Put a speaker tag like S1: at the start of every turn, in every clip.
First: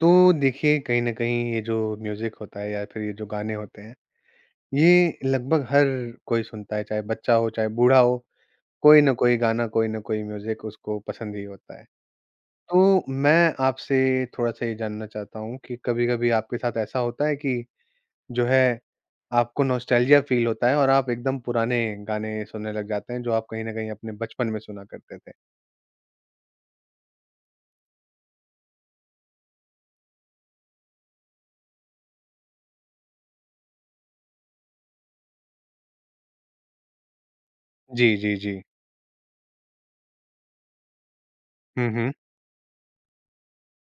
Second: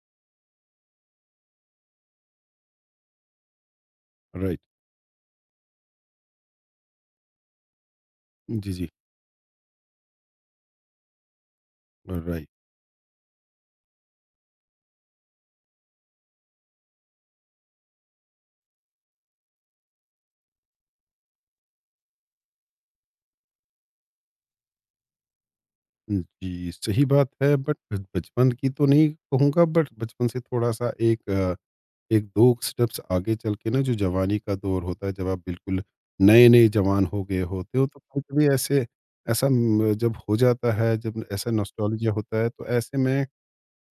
S1: तो देखिए कहीं न कहीं ये जो म्यूज़िक होता है या फिर ये जो गाने होते हैं,
S2: राइट।
S1: ये लगभग हर कोई सुनता है, चाहे बच्चा हो, चाहे बूढ़ा हो,
S2: जी, जी।
S1: कोई ना कोई गाना, कोई ना कोई म्यूज़िक उसको पसंद ही होता है।
S2: राइट।
S1: तो मैं आपसे थोड़ा-सा ये जानना चाहता हूँ कि कभी-कभी आपके साथ ऐसा होता है कि जो है, आपको नॉस्टैल्जिया फ़ील होता है और आप एकदम पुराने गाने सुनने लग जाते हैं, जो आप कहीं न कहीं अपने बचपन में सुना करते थे?
S2: जी, सही बात है बट बचपन की तो नहीं कहूँगा बट बचपन से थोड़ा-सा एक 1-2 स्टेप्स आगे चल के ना जो जवानी का दौर होता है, जब आप बिल्कुल नए-नए जवान हो गए होते हो तो
S1: जी, जी,
S2: कभी-कभी
S1: जी।
S2: ऐसे ऐसा म जब हो जाता है, जब ऐसा
S1: हुँ,
S2: नॉस्टैल्जिया
S1: हुँ।
S2: होता है तो ऐसे में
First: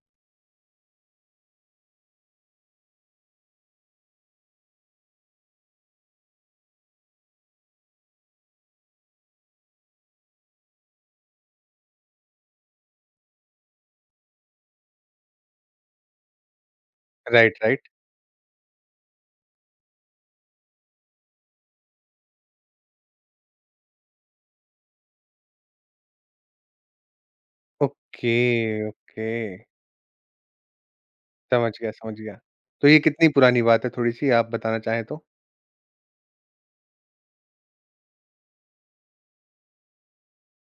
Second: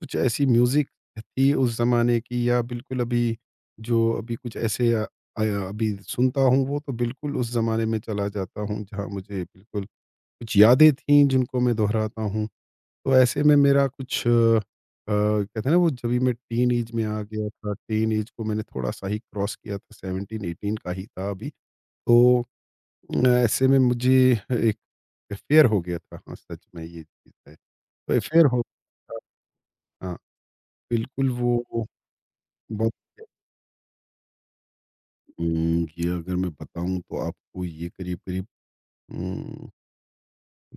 S2: कुछ ऐसी म्यूज़िक थी उस ज़माने की या बिल्कुल अभी जो अभी कुछ ऐसे अ, अभी सुनता हूँ वो तो बिल्कुल उस ज़माने में चला जाता हूँ जहाँ मुझे बिल्कुल कुछ यादें थीं जिनको मैं दोहराता हूँ। तो ऐसे में मेरा कुछ कहते हैं ना वो जब भी मैं टीन ऐज में आ गया
S1: राइट,
S2: था,
S1: राइट।
S2: टीन ऐज को मैंने थोड़ा-सा ही क्रॉस किया था 17-18 का ही था अभी। तो ऐसे में मुझे एक अफेयर हो गया था। हाँ, सच में ये चीज़ है। तो
S1: ओके,
S2: अफेयर हो गया
S1: ओके।
S2: था। हाँ, बिल्कुल
S1: समझ
S2: वो
S1: गया, समझ गया। तो
S2: बहुत
S1: ये कितनी पुरानी बात है थोड़ी-सी आप बताना चाहें तो?
S2: ये अगर मैं बताऊँ तो आपको ये करीब-करीब उम,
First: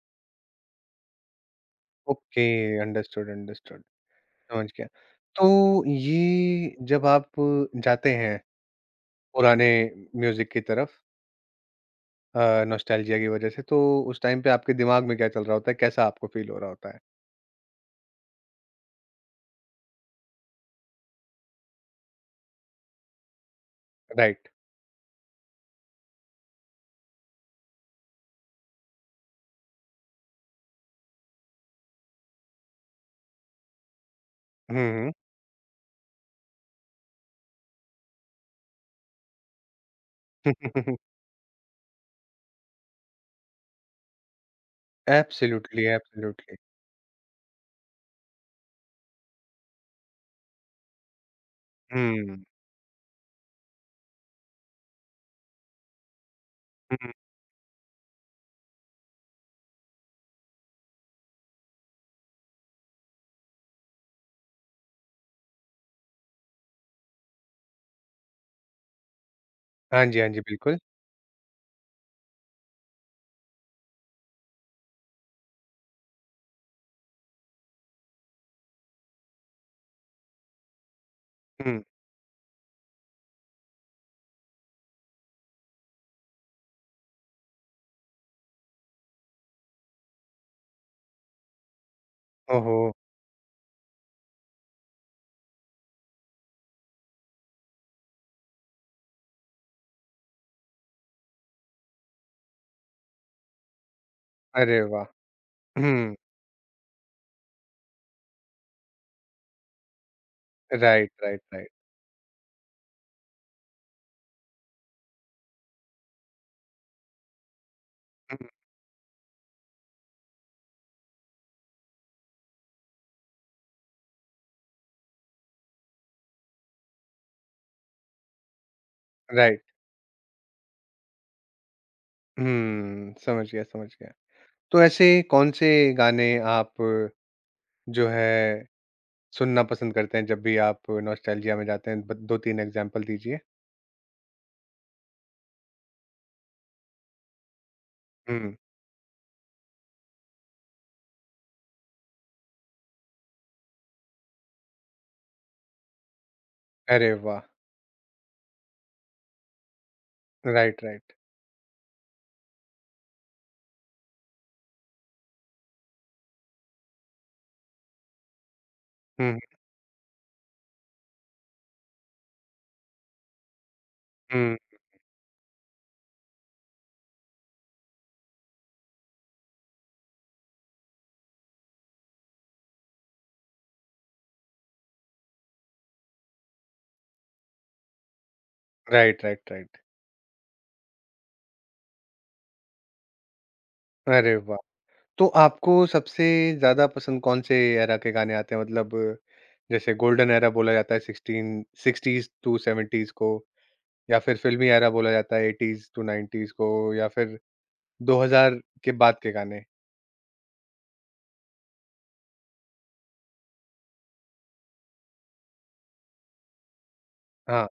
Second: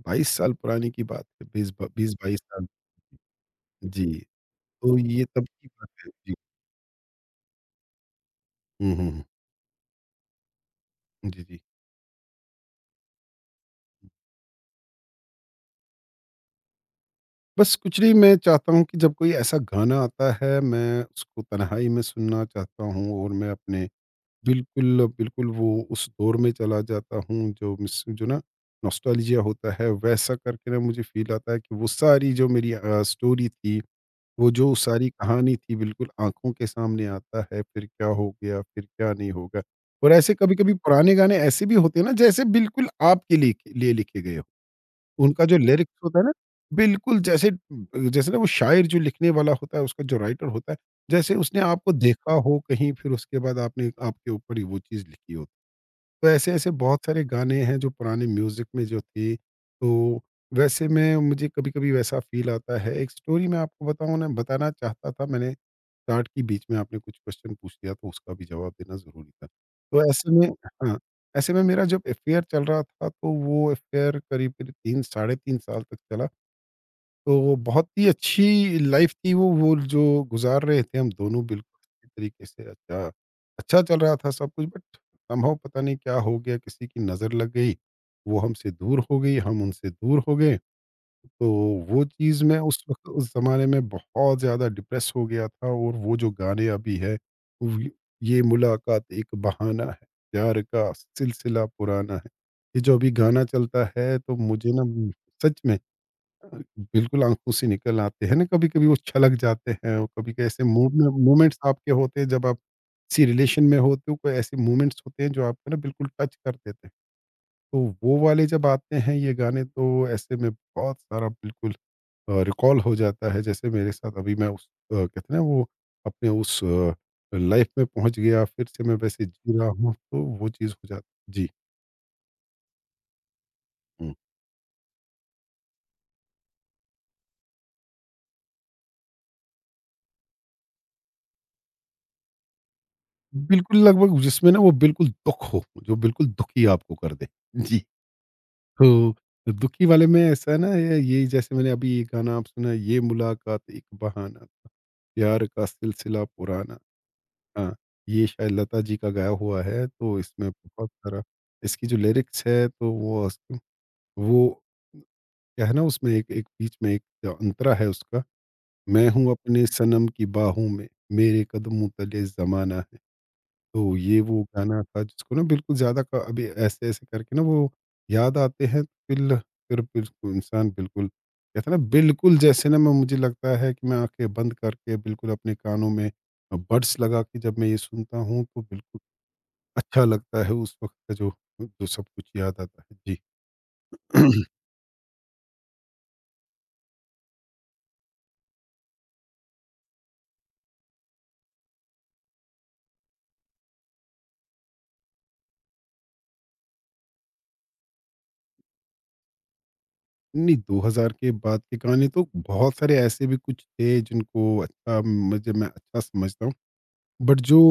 S2: 22 साल पुरानी की बात है। 20 ब 20-22
S1: ओके,
S2: साल।
S1: अंडरस्टूड, अंडरस्टूड,
S2: जी,
S1: समझ गया।
S2: तो ये तब
S1: तो
S2: की बात है। जी।
S1: ये जब आप जाते हैं
S2: हुँ, हुँ, हुँ।
S1: पुराने म्यूज़िक की तरफ
S2: जी, जी।
S1: नॉस्टैल्जिया की वज़ह से, तो उस टाइम पे आपके दिमाग में क्या चल रहा होता है? कैसा आपको फ़ील हो रहा होता है?
S2: बस कुछ नहीं, मैं चाहता हूँ कि जब कोई ऐसा गाना आता है मैं उसको तन्हाई में सुनना चाहता हूँ और मैं अपने
S1: राइट।
S2: बिल्कुल वो उस दौर में चला जाता हूँ जो मिस जो ना नॉस्टैल्जिया होता है वैसा करके ना मुझे फ़ील आता है कि वो सारी जो मेरी स्टोरी थी, वो जो
S1: हुँ,
S2: सारी
S1: हुँ।
S2: कहानी थी बिल्कुल आँखों के सामने आता है, फिर क्या हो गया, फिर क्या नहीं होगा। और ऐसे कभी-कभी पुराने गाने ऐसे भी होते हैं ना जैसे बिल्कुल आपके लिए लिए लिखे गए हों। उनका जो
S1: एब्सोल्युटली,
S2: लिरिक्स होता है ना,
S1: एब्सोल्युटली।
S2: बिल्कुल जैसे जैसे ना वो शायर जो लिखने वाला होता है, उसका जो राइटर होता है, जैसे उसने आपको देखा
S1: हुँ,
S2: हो कहीं फिर उसके बाद आपने आपके ऊपर ही वो चीज़ लिखी हो। तो ऐसे-ऐसे बहुत
S1: हुँ।
S2: सारे गाने हैं जो पुराने म्यूज़िक में जो थे, तो वैसे में मुझे कभी-कभी वैसा फ़ील आता है। एक स्टोरी मैं आपको बताऊँ ना, बताना चाहता था, मैंने स्टार्ट की, बीच में आपने कुछ क्वेश्चन पूछ लिया तो उसका भी जवाब देना ज़रूरी था।
S1: हाँ
S2: तो
S1: जी, हाँ
S2: ऐसे
S1: जी,
S2: में
S1: बिल्कुल।
S2: हाँ, ऐसे में मेरा जब अफ़ेयर चल रहा था तो वो अफ़ेयर करीब-करीब 3 साढ़े 3 साल तक चला। तो वो बहुत ही अच्छी लाइफ़ थी। वो जो गुज़ार रहे थे हम दोनों बिल्कुल
S1: हुँ।
S2: अच्छी तरीके से। अच्छा अच्छा चल रहा था सब कुछ बट समहाउ पता नहीं क्या हो गया, किसी की नज़र लग गई। वो हमसे दूर हो गई, हम उनसे दूर हो गए। तो वो चीज़ मैं
S1: ओहो!
S2: उस वक़्त उस ज़माने में बहुत ज़्यादा डिप्रेस हो गया था और वो जो गाने अभी है, व ये मुलाकात एक बहाना है, प्यार का सिलसिला पुराना है। ये जो अभी गाना चलता है तो मुझे
S1: अरे
S2: ना
S1: वाह!
S2: सच में
S1: हुँ,
S2: अ, बिल्कुल आँखों से निकल आते हैं ना कभी-कभी, वो छलक जाते हैं और कभी कभी ऐसे मूड में
S1: राइट, राइट,
S2: मोमेंट्स
S1: राइट।
S2: आपके होते हैं जब आप किसी रिलेशन में होते हो, कोई ऐसे मोमेंट्स होते हैं जो आपको ना बिल्कुल टच कर देते हैं। तो वो वाले
S1: हुँ,
S2: जब आते हैं ये गाने तो ऐसे में बहुत सारा बिल्कुल रिकॉल हो जाता है जैसे मेरे साथ अभी मैं उस कहते हैं ना वो अपने उस लाइफ में पहुंच गया फिर से, मैं वैसे जी
S1: राइट।
S2: रहा हूँ तो वो चीज़ हो जाती है। जी।
S1: हुँ, समझ गया, समझ गया।
S2: हुँ।
S1: तो ऐसे कौन से गाने आप जो है सुनना पसंद करते हैं जब भी आप नॉस्टैल्जिया में जाते हैं? ब 2-3 एग्ज़ाम्पल दीजिए।
S2: बिल्कुल लगभग जिसमें ना वो बिल्कुल दुख हो, जो बिल्कुल दुखी आपको कर दे। जी,
S1: हुँ।
S2: तो दुखी वाले में ऐसा है ना ये जैसे मैंने अभी ये गाना आप सुना, ये मुलाकात एक बहाना था, प्यार का सिलसिला पुराना।
S1: अरे वाह!
S2: हाँ, ये शायद लता जी का गाया हुआ है तो इसमें
S1: राइट,
S2: बहुत
S1: राइट।
S2: सारा, इसकी जो लिरिक्स है तो वो क्या है ना उसमें एक एक बीच में एक अंतरा है उसका, मैं हूँ
S1: हुँ,
S2: अपने सनम की बाहों में, मेरे कदमों तले ज़माना है। तो ये वो
S1: हुँ।
S2: गाना था जिसको ना बिल्कुल ज़्यादा क अभी ऐसे-ऐसे करके ना वो याद आते हैं, फिल फिर बिल्कुल इंसान बिल्कुल कहते हैं ना, बिल्कुल जैसे ना मैं, मुझे लगता है कि मैं आँखें बंद करके बिल्कुल अपने कानों में बड्स लगा के जब मैं ये सुनता हूँ तो बिल्कुल
S1: राइट, राइट, राइट।
S2: अच्छा लगता है, उस वक़्त का जो जो सब कुछ याद आता है।
S1: अरे
S2: जी।
S1: वाह! तो आपको सबसे ज़्यादा पसंद कौन से एरा के गाने आते हैं? मतलब जैसे गोल्डन एरा बोला जाता है 16 60s टू 70s को या फिर फिल्मी एरा बोला जाता है 80s टू 90s को या फिर 2000 के बाद के गाने?
S2: नहीं, 2000 के बाद के गाने तो बहुत सारे ऐसे भी कुछ थे जिनको अच्छा, मुझे मैं अच्छा समझता हूँ। बट जो
S1: हाँ।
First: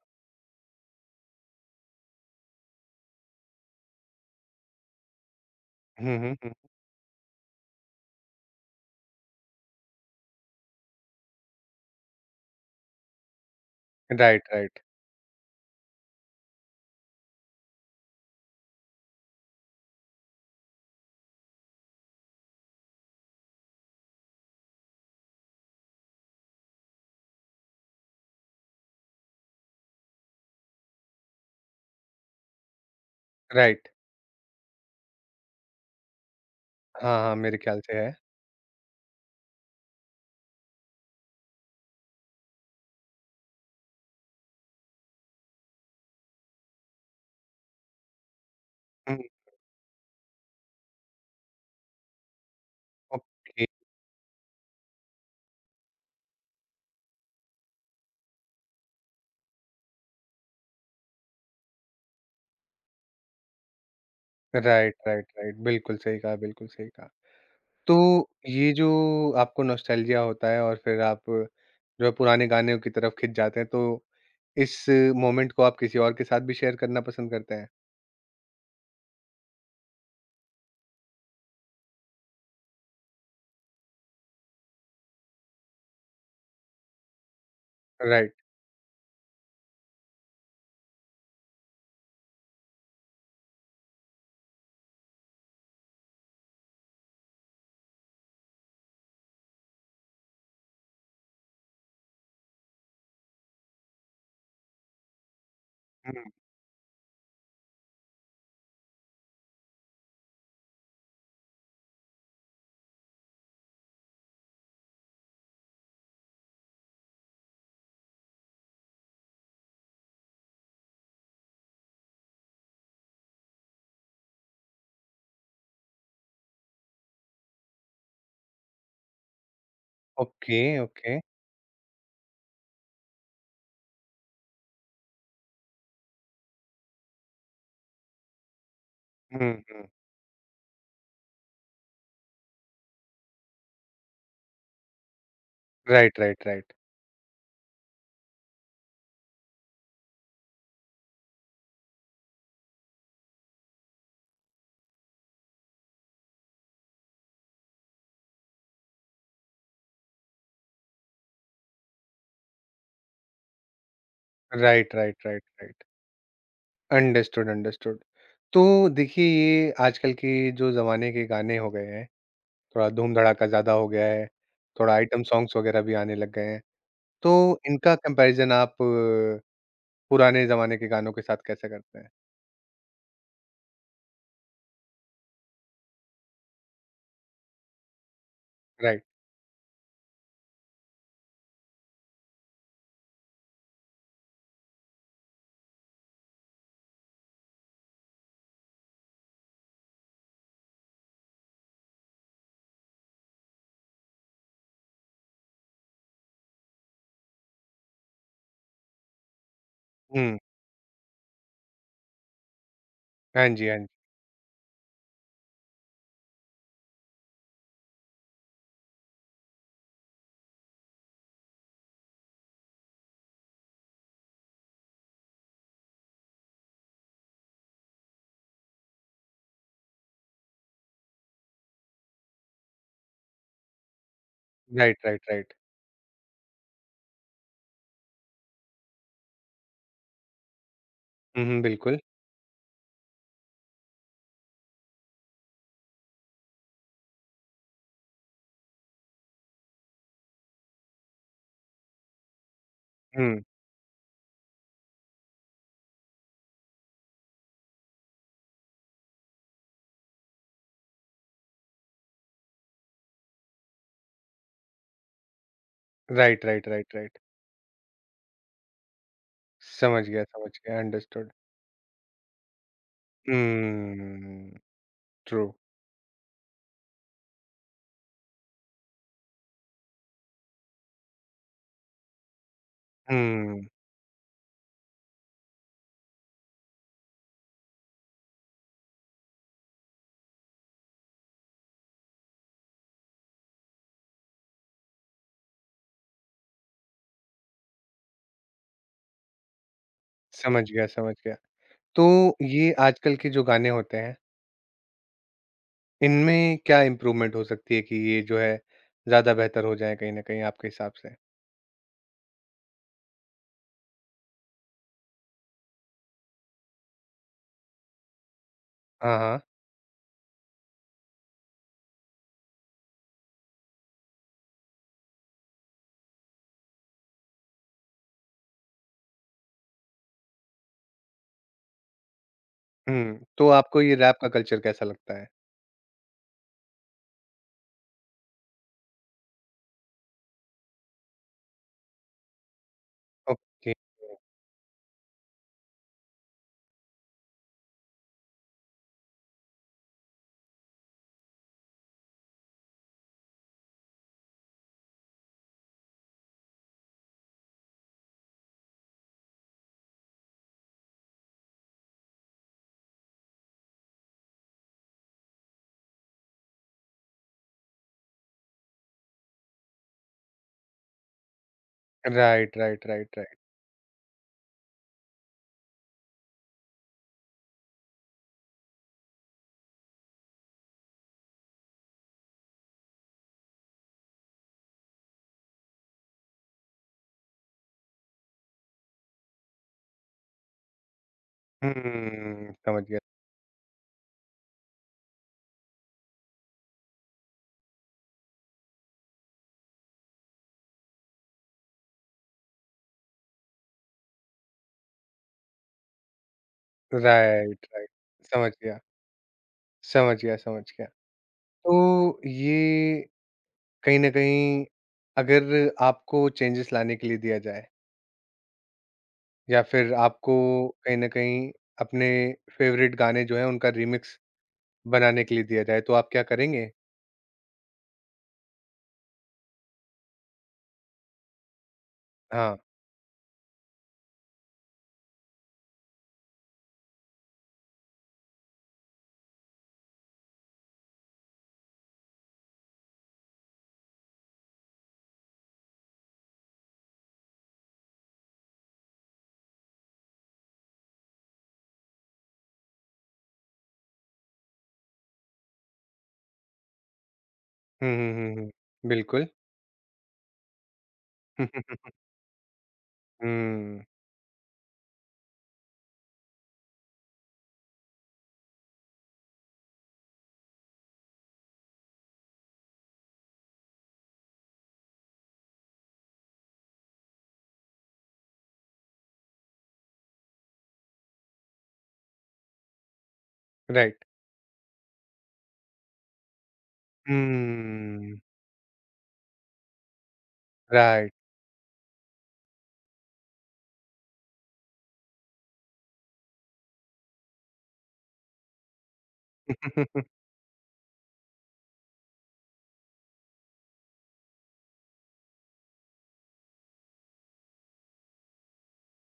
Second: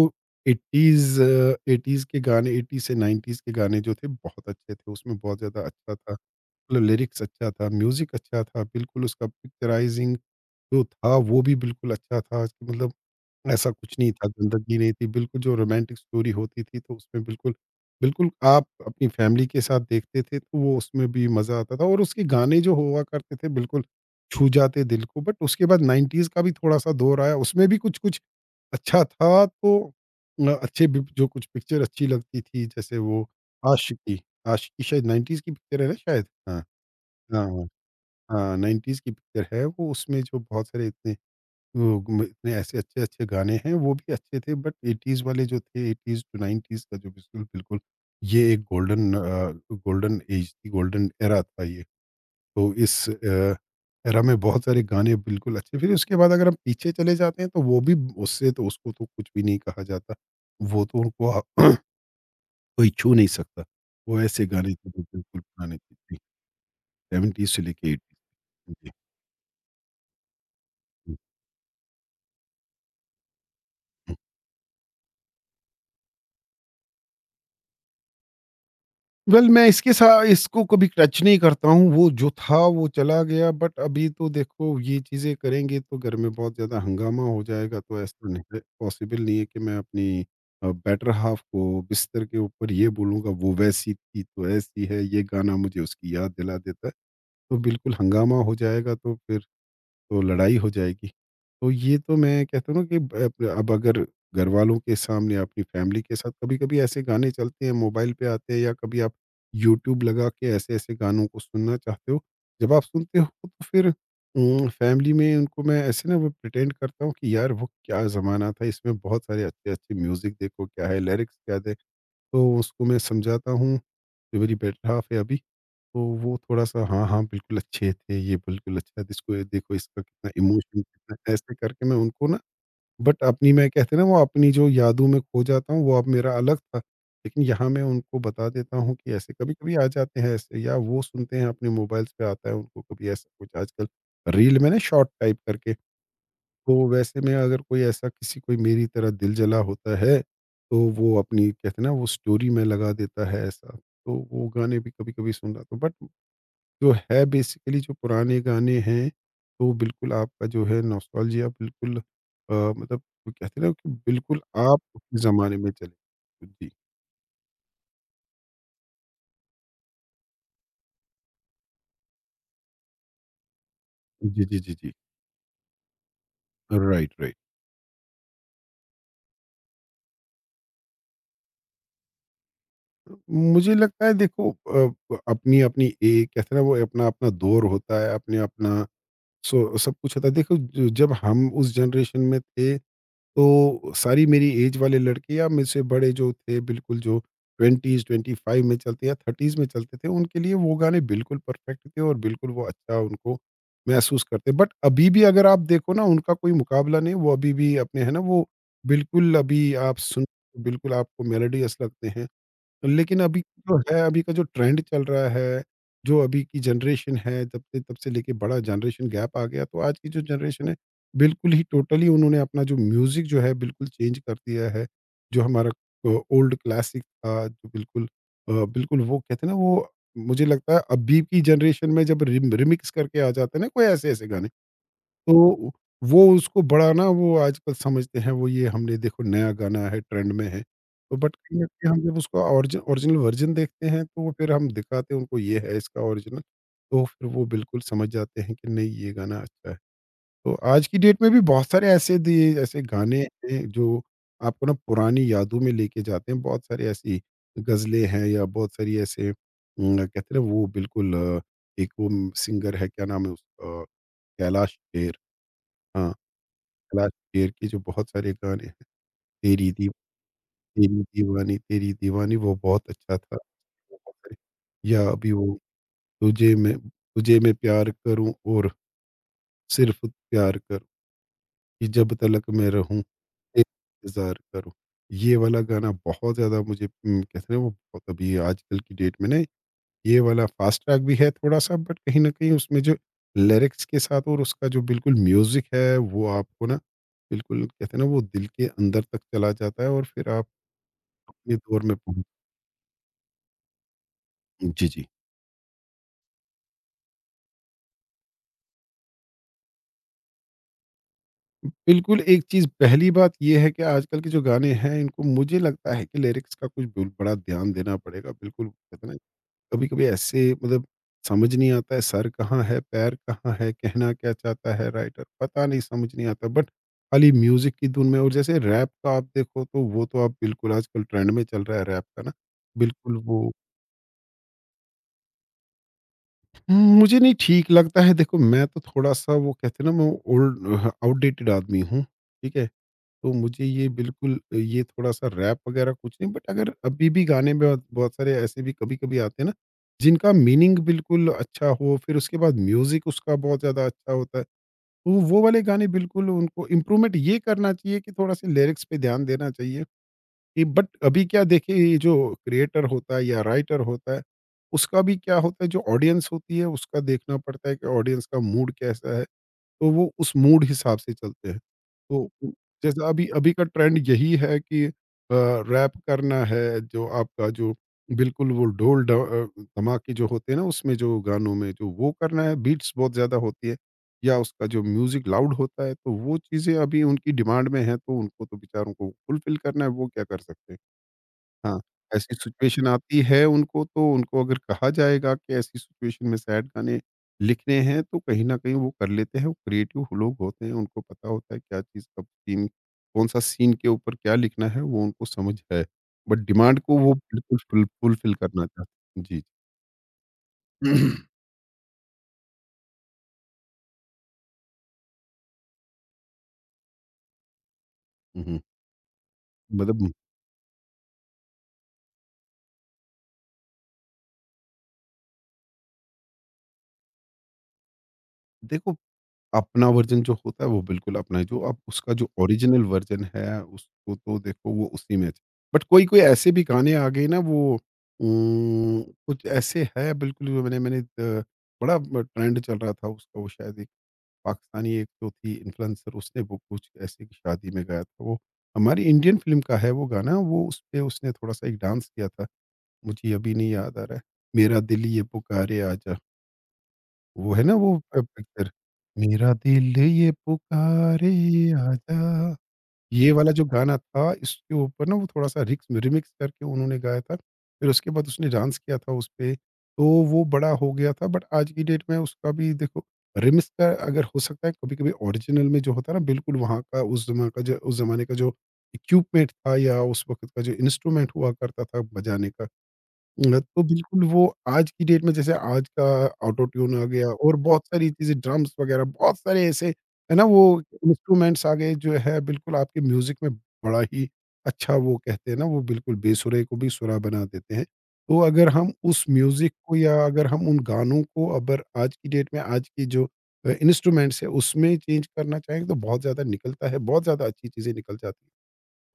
S2: 80s के गाने, 80s से 90s के गाने जो थे बहुत अच्छे थे। उसमें बहुत ज़्यादा अच्छा था,
S1: हुँ, हुँ, हुँ।
S2: मतलब लिरिक्स अच्छा था, म्यूज़िक अच्छा था, बिल्कुल उसका पिक्चराइज़िंग जो था वो भी बिल्कुल अच्छा था। मतलब ऐसा कुछ नहीं था,
S1: राइट,
S2: गंदगी
S1: राइट।
S2: नहीं थी, बिल्कुल जो रोमांटिक स्टोरी होती थी तो उसमें बिल्कुल बिल्कुल आप अपनी फैमिली के साथ देखते थे तो वो, उसमें भी मज़ा आता था और उसके गाने जो हुआ करते थे बिल्कुल छू जाते दिल को। बट उसके बाद 90s का भी थोड़ा-सा दौर आया, उसमें भी कुछ-कुछ अच्छा था तो अच्छे बि जो कुछ पिक्चर अच्छी लगती थी जैसे वो
S1: राइट।
S2: आशिकी, आशिकी शायद 90s की पिक्चर है ना शायद? हाँ,
S1: हाँ, हाँ,
S2: हाँ,
S1: मेरे
S2: हाँ,
S1: ख्याल से है।
S2: हाँ, 90s की पिक्चर है वो, उसमें जो बहुत सारे इतने, वो म इतने ऐसे अच्छे-अच्छे गाने हैं, वो भी अच्छे थे बट 80s वाले जो थे, 80s टू 90s का जो बिल्कुल ये एक
S1: हुँ,
S2: गोल्डन ऐज थी, गोल्डन एरा था ये। तो इस
S1: ओके,
S2: एरा में बहुत सारे गाने बिल्कुल अच्छे। फिर उसके बाद अगर हम पीछे चले जाते हैं तो वो भी, उससे तो उसको तो कुछ भी नहीं कहा जाता। वो तो उनको कोई छू नहीं सकता। वो ऐसे हुँ। गाने थे
S1: राइट,
S2: जो
S1: राइट,
S2: बिल्कुल
S1: राइट,
S2: पुराने थे।
S1: बिल्कुल
S2: जी,
S1: सही कहा, बिल्कुल सही कहा।
S2: 70s से लेके
S1: तो
S2: 80s।
S1: ये जो
S2: जी,
S1: आपको नॉस्टैल्जिया होता है और फिर
S2: हुँ,
S1: आप
S2: हुँ।
S1: जो है पुराने गानों की तरफ खिंच जाते हैं, तो इस मोमेंट को आप किसी और के साथ भी शेयर करना पसंद करते हैं?
S2: वेल मैं इसके साथ इसको कभी टच नहीं करता हूँ, वो जो था वो चला गया, बट अभी तो देखो ये चीज़ें करेंगे तो घर में बहुत ज़्यादा हंगामा हो जाएगा तो ऐसा,
S1: राइट,
S2: नहीं पॉसिबल नहीं है कि मैं अपनी बेटर हाल्फ को बिस्तर के ऊपर ये बोलूँगा वो वैसी थी तो ऐसी है, ये गाना मुझे उसकी याद दिला देता है। तो बिल्कुल हंगामा हो जाएगा तो फिर तो लड़ाई हो जाएगी। तो ये तो मैं कहता हूँ ना कि ब अब अगर घरवालों के सामने अपनी फ़ैमिली के
S1: हुँ,
S2: साथ कभी-कभी ऐसे गाने चलते हैं, मोबाइल पे आते हैं या कभी आप यूट्यूब लगा के ऐसे-ऐसे गानों को सुनना चाहते हो। जब आप सुनते हो तो फिर फ़ैमिली में उनको मैं ऐसे ना वो प्रिटेंड करता हूँ कि यार वो क्या ज़माना था, इसमें बहुत सारे अच्छे-अच्छे म्यूज़िक देखो क्या है, लिरिक्स क्या थे। तो उसको मैं समझाता हूँ, जो मेरी बेटर हाफ़ है अभी, तो वो थोड़ा-सा हाँ, हाँ, बिल्कुल अच्छे थे, ये बिल्कुल अच्छा इसको, ये देखो इसका कितना
S1: ओके,
S2: इमोशन कितना,
S1: ओके।
S2: ऐसे करके मैं उनको ना बट अपनी, मैं कहते हैं ना वो, अपनी जो यादों में खो जाता हूँ, वो अब मेरा अलग था। लेकिन यहाँ मैं उनको बता देता हूँ कि ऐसे
S1: हुँ,
S2: कभी-कभी आ
S1: हुँ,
S2: जाते हैं ऐसे या वो सुनते हैं अपने मोबाइल्स पे आता है उनको कभी ऐसा कुछ आजकल रील में ना शॉर्ट टाइप करके,
S1: राइट, राइट, राइट।
S2: तो वैसे में अगर कोई ऐसा किसी कोई मेरी तरह दिल जला होता है, तो वो अपनी कहते हैं ना वो स्टोरी में लगा देता है ऐसा। तो वो गाने भी कभी-कभी सुन रहा था बट जो है बेसिकली जो पुराने गाने हैं, तो बिल्कुल आपका जो है नॉस्टैल्जिया बिल्कुल मतलब वो कहते हैं ना कि बिल्कुल आप
S1: राइट,
S2: उस
S1: राइट, राइट,
S2: ज़माने में
S1: राइट।
S2: चले। जी।
S1: Understood, understood. तो देखिए, ये आजकल के जो ज़माने के गाने हो गए हैं थोड़ा धूम-धड़ाका ज़्यादा हो गया है,
S2: जी, जी, जी, जी।
S1: थोड़ा आइटम सॉन्ग्स वगैरह भी आने लग गए हैं।
S2: Right, right.
S1: तो इनका कंपैरिज़न आप पुराने ज़माने के गानों के साथ कैसे करते हैं?
S2: मुझे लगता है देखो अपनी-अपनी ए कहते हैं ना वो अपना-अपना दौर होता है, अपने-अपना
S1: राइट।
S2: सो सब कुछ होता है। देखो ज जब हम उस जनरेशन में थे तो सारी मेरी एज वाले लड़के या मुझसे बड़े जो थे बिल्कुल, जो 20s 25 में चलते या 30s में चलते थे उनके लिए वो गाने बिल्कुल परफेक्ट थे और बिल्कुल वो अच्छा उनको महसूस करते। बट अभी भी अगर आप देखो ना उनका कोई मुकाबला नहीं, वो अभी भी अपने है ना वो बिल्कुल अभी आप सुन,
S1: हुँ।
S2: बिल्कुल आपको मेलोडियस लगते हैं। लेकिन अभी
S1: हाँ जी,
S2: जो
S1: हाँ जी।
S2: है, अभी का जो ट्रेंड चल रहा है, जो अभी की जनरेशन है, तब से लेके बड़ा जनरेशन गैप आ गया, तो आज की जो जनरेशन है, बिल्कुल ही टोटली उन्होंने अपना जो म्यूज़िक जो है, बिल्कुल चेंज कर दिया है। जो हमारा ओल्ड क्लासिक था, जो बिल्कुल वो कहते हैं ना वो, मुझे लगता है अभी की जनरेशन में जब रिमिक्स करके आ जाते हैं ना कोई ऐसे-ऐसे गाने
S1: राइट, राइट, राइट।
S2: तो वो उसको बड़ा ना वो आजकल समझते हैं वो, ये हमने देखो नया गाना है, ट्रेंड में है। तो बट
S1: हुँ,
S2: कहीं
S1: हुँ,
S2: न कहीं हम
S1: बिल्कुल।
S2: जब उसका ओरिजिनल वर्जन देखते हैं तो वो फिर हम दिखाते हैं उनको ये है इसका ओरिजिनल। तो फिर वो बिल्कुल समझ जाते हैं कि नहीं, ये गाना अच्छा है। तो आज की डेट में भी बहुत सारे ऐसे गाने
S1: हुँ।
S2: हैं जो आपको ना पुरानी यादों में लेके जाते हैं। बहुत सारी ऐसी गज़लें हैं या बहुत सारी ऐसे कहते हैं ना, वो बिल्कुल एक वो सिंगर है, क्या नाम है उसका? कैलाश खेर। हाँ।
S1: Right, right, right,
S2: Kailash
S1: right.
S2: Kher के जो बहुत सारे गाने हैं, तेरी दी
S1: समझ गया,
S2: तेरी
S1: अंडरस्टूड।
S2: दीवानी तेरी दीवानी वो बहुत अच्छा था। बहुत सारे-
S1: हुँ,
S2: या अभी
S1: ट्रू।
S2: वो तुझे मैं तुझे मैं प्यार करूँ और सिर्फ़ प्यार करूँ, कि जब तलक मैं रहूँ
S1: हुँ,
S2: तेरा इंतज़ार करूँ। ये वाला गाना बहुत ज़्यादा मुझे कहते हैं ना, वो बहुत अभी आजकल की डेट में ना, ये वाला फास्ट ट्रैक भी है थोड़ा-सा, बट कहीं न कहीं उसमें जो लिरिक्स के साथ और उसका जो बिल्कुल म्यूज़िक है, वो आपको ना बिल्कुल कहते हैं ना, वो दिल के अंदर तक चला जाता है और फिर आप
S1: समझ गया, समझ गया।
S2: अपने दौर में पहुँच।
S1: तो ये आजकल के जो गाने होते हैं,
S2: जी, जी।
S1: इनमें क्या इम्प्रूवमेंट हो सकती है कि ये जो है ज़्यादा बेहतर हो जाएँ कहीं न कहीं आपके हिसाब से?
S2: बिल्कुल, एक चीज़ पहली बात ये है कि आजकल के जो गाने हैं, इनको मुझे लगता है कि लिरिक्स का कुछ बिल बड़ा ध्यान देना पड़ेगा, बिल्कुल कहते हैं ना,
S1: हाँ, हाँ।
S2: कभी-कभी ऐसे मतलब समझ नहीं आता है, सर कहाँ है, पैर कहाँ है, कहना क्या चाहता है राइटर, पता नहीं, समझ नहीं आता। बट खाली म्यूज़िक की धुन में, और जैसे रैप का आप देखो, तो वो तो आप बिल्कुल आजकल ट्रेंड में चल रहा है, रैप का ना, बिल्कुल
S1: हुँ, तो
S2: वो।
S1: आपको ये रैप का कल्चर कैसा लगता है?
S2: मुझे नहीं ठीक लगता है, देखो मैं तो थोड़ा-सा वो कहते हैं ना, मैं ओल्ड आउटडेटेड आदमी हूँ, ठीक है? तो मुझे
S1: ओके।
S2: ये बिल्कुल ये थोड़ा-सा रैप वगैरह कुछ नहीं, बट अगर अभी भी गाने में बहुत बहुत सारे ऐसे भी कभी-कभी आते हैं ना, जिनका मीनिंग बिल्कुल अच्छा हो, फिर उसके बाद म्यूज़िक उसका बहुत ज़्यादा अच्छा होता है। तो वो वाले गाने, बिल्कुल उनको इम्प्रूवमेंट ये करना चाहिए कि थोड़ा-सा लिरिक्स पे ध्यान देना चाहिए कि। बट अभी क्या देखिए, ये जो क्रिएटर होता है या राइटर होता है, उसका भी क्या होता है, जो ऑडियंस होती है उसका देखना पड़ता है कि ऑडियंस का मूड कैसा है। तो वो उस मूड हिसाब से चलते हैं। तो उ
S1: राइट, राइट,
S2: जैसे
S1: राइट,
S2: अभी
S1: राइट।
S2: अभी का ट्रेंड यही है कि रैप करना है, जो आपका जो बिल्कुल वो ढोल धमाके जो होते हैं ना, उसमें जो गानों में जो वो करना है, बीट्स बहुत ज़्यादा होती है या उसका जो म्यूज़िक लाउड होता है, तो वो चीज़ें अभी उनकी डिमांड में है, तो उनको तो बेचारों को फुलफ़िल करना है, वो क्या कर सकते हैं। हाँ, ऐसी
S1: हुँ, समझ
S2: सिचुएशन
S1: गया।
S2: आती है उनको, तो उनको अगर कहा जाएगा कि ऐसी सिचुएशन में सैड गाने लिखने हैं, तो कहीं न कहीं वो कर लेते हैं, वो क्रिएटिव लोग होते हैं, उनको पता होता है क्या चीज़ कब, सीन कौन-सा सीन के ऊपर क्या लिखना है, वो उनको समझ है। बट डिमांड को वो बिल्कुल
S1: राइट,
S2: फुल
S1: राइट।
S2: फुलफिल
S1: समझ
S2: करना
S1: गया,
S2: चाहते हैं। जी।
S1: समझ गया, समझ गया। तो ये कहीं न कहीं अगर आपको चेंजेस लाने के लिए दिया जाए
S2: हुँ, हुँ।
S1: या फिर
S2: मतलब
S1: आपको कहीं न कहीं अपने फ़ेवरेट गाने जो हैं उनका रीमिक्स बनाने के लिए दिया जाए, तो आप क्या करेंगे?
S2: देखो, अपना वर्ज़न जो होता है वो बिल्कुल अपना है, जो अब उसका जो
S1: हाँ।
S2: ओरिजिनल वर्ज़न है उसको, तो देखो वो उसी में अच्छा। बट कोई-कोई ऐसे भी गाने आ गए ना वो, उम, कुछ ऐसे है बिल्कुल जो मैंने मैंने बड़ा ब ट्रेंड चल रहा था उसका। वो शायद एक पाकिस्तानी, एक जो थी इन्फ्लुएंसर, उसने वो कुछ ऐसे की शादी में गाया था वो, हमारी इंडियन फ़िल्म का है वो गाना, वो उसपे उसने थोड़ा-सा एक डांस किया था, मुझे अभी नहीं याद आ रहा है। मेरा दिल ये पुकारे आजा। वो है ना
S1: हुँ,
S2: वो
S1: हुँ, हुँ, हुँ।
S2: पिक्चर
S1: बिल्कुल।
S2: मेरा दिल ये पुकारे आजा, ये वाला जो
S1: हुँ,
S2: गाना था इसके ऊपर ना, वो थोड़ा-सा रिक्स रिमिक्स करके उन्होंने गाया था। फिर उसके बाद उसने डांस किया था उसपे, तो वो बड़ा हो गया था। बट आज की डेट में उसका भी देखो रिमिक्स का अगर हो सकता है, कभी-कभी ओरिजिनल में जो होता है ना बिल्कुल, वहाँ का उस ज़माने का जो इक्विपमेंट था या उस वक़्त का जो इंस्ट्रूमेंट हुआ करता था बजाने का न, तो
S1: राइट।
S2: बिल्कुल वो आज की डेट में जैसे आज का ऑटो ट्यून आ गया और बहुत सारी
S1: हुँ,
S2: चीज़ें, ड्रम्स वगैरह, बहुत सारे ऐसे है ना वो
S1: राइट।
S2: इंस्ट्रूमेंट्स आ गए, जो है बिल्कुल आपके म्यूज़िक में बड़ा ही अच्छा, वो कहते हैं ना, वो बिल्कुल बेसुरे को भी सुरा बना देते हैं। तो अगर हम उस म्यूज़िक को या अगर हम उन गानों को अगर आज की डेट में आज की जो इंस्ट्रूमेंट्स है उसमें चेंज करना चाहेंगे, तो बहुत ज़्यादा निकलता है, बहुत ज़्यादा अच्छी चीज़ें निकल जाती है।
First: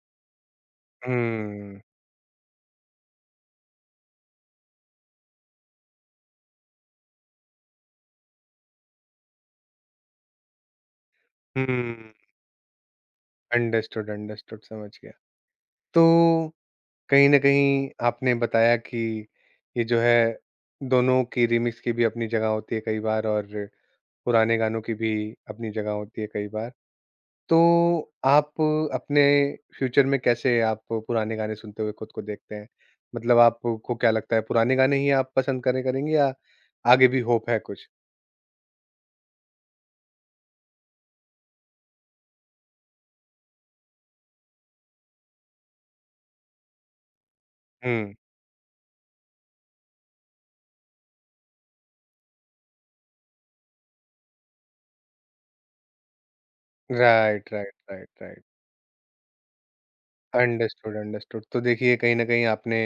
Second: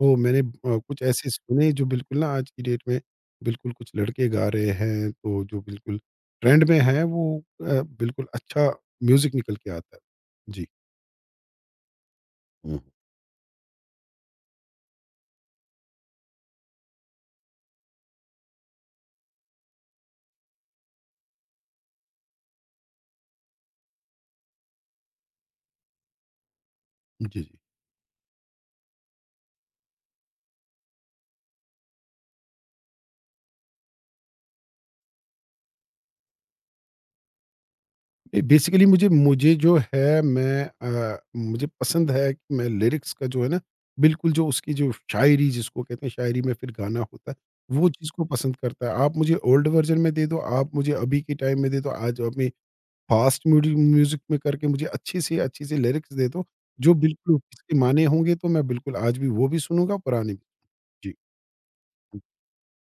S2: तो मैंने कुछ ऐसे सुने
S1: हुँ,
S2: जो बिल्कुल ना आज की डेट में बिल्कुल कुछ लड़के गा रहे हैं, तो जो बिल्कुल ट्रेंड में है, वो बिल्कुल अच्छा म्यूज़िक निकल के आता है। जी।
S1: हुँ।
S2: हुँ।
S1: अंडरस्टूड, अंडरस्टूड समझ गया। तो कहीं न कहीं आपने बताया कि ये जो है दोनों की रीमिक्स की भी अपनी जगह होती है कई बार और पुराने गानों की भी अपनी जगह होती है कई बार।
S2: जी, जी।
S1: तो आप अपने फ्यूचर में कैसे आप पुराने गाने सुनते हुए खुद को देखते हैं? मतलब आपको क्या लगता है पुराने गाने ही आप पसंद करें करेंगे या आगे भी होप है कुछ?
S2: ये बेसिकली मुझे मुझे जो है मैं मुझे पसंद है कि मैं लिरिक्स का जो है ना, बिल्कुल जो उसकी जो शायरी, जिसको कहते हैं शायरी में फिर गाना होता है, वो चीज़
S1: हुँ।
S2: को पसंद करता है। आप मुझे ओल्ड वर्ज़न में दे दो, आप मुझे अभी के टाइम में दे दो, आज अभी फ़ास्ट म्यूडि म्यूज़िक में करके मुझे अच्छी से अच्छी सी लिरिक्स दे दो, जो बिल्कुल
S1: राइट, राइट,
S2: इसके मायने
S1: राइट,
S2: होंगे,
S1: राइट।
S2: तो मैं बिल्कुल आज भी वो भी सुनूँगा, पुराने भी।
S1: अंडरस्टूड,
S2: जी।
S1: अंडरस्टूड। तो देखिए कहीं न कहीं आपने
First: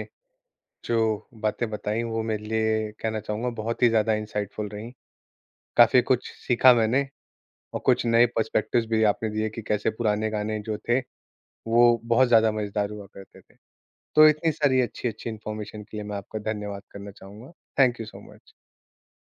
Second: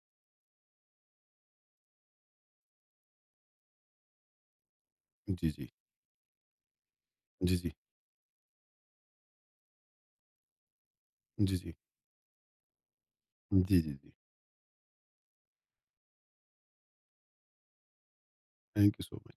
S1: जो बातें बताई वो मेरे लिए कहना चाहूँगा बहुत ही ज़्यादा इंसाइटफुल रहीं।
S2: जी, जी।
S1: काफ़ी कुछ सीखा मैंने
S2: जी, जी।
S1: और कुछ नए पर्सपेक्टिव्स भी आपने दिए कि कैसे पुराने गाने जो थे
S2: जी, जी।
S1: वो बहुत ज़्यादा मज़ेदार हुआ करते थे।
S2: जी, जी, जी।
S1: तो इतनी सारी अच्छी-अच्छी इन्फॉर्मेशन के लिए मैं आपका धन्यवाद करना चाहूँगा। Thank you so much.
S2: Thank you so much.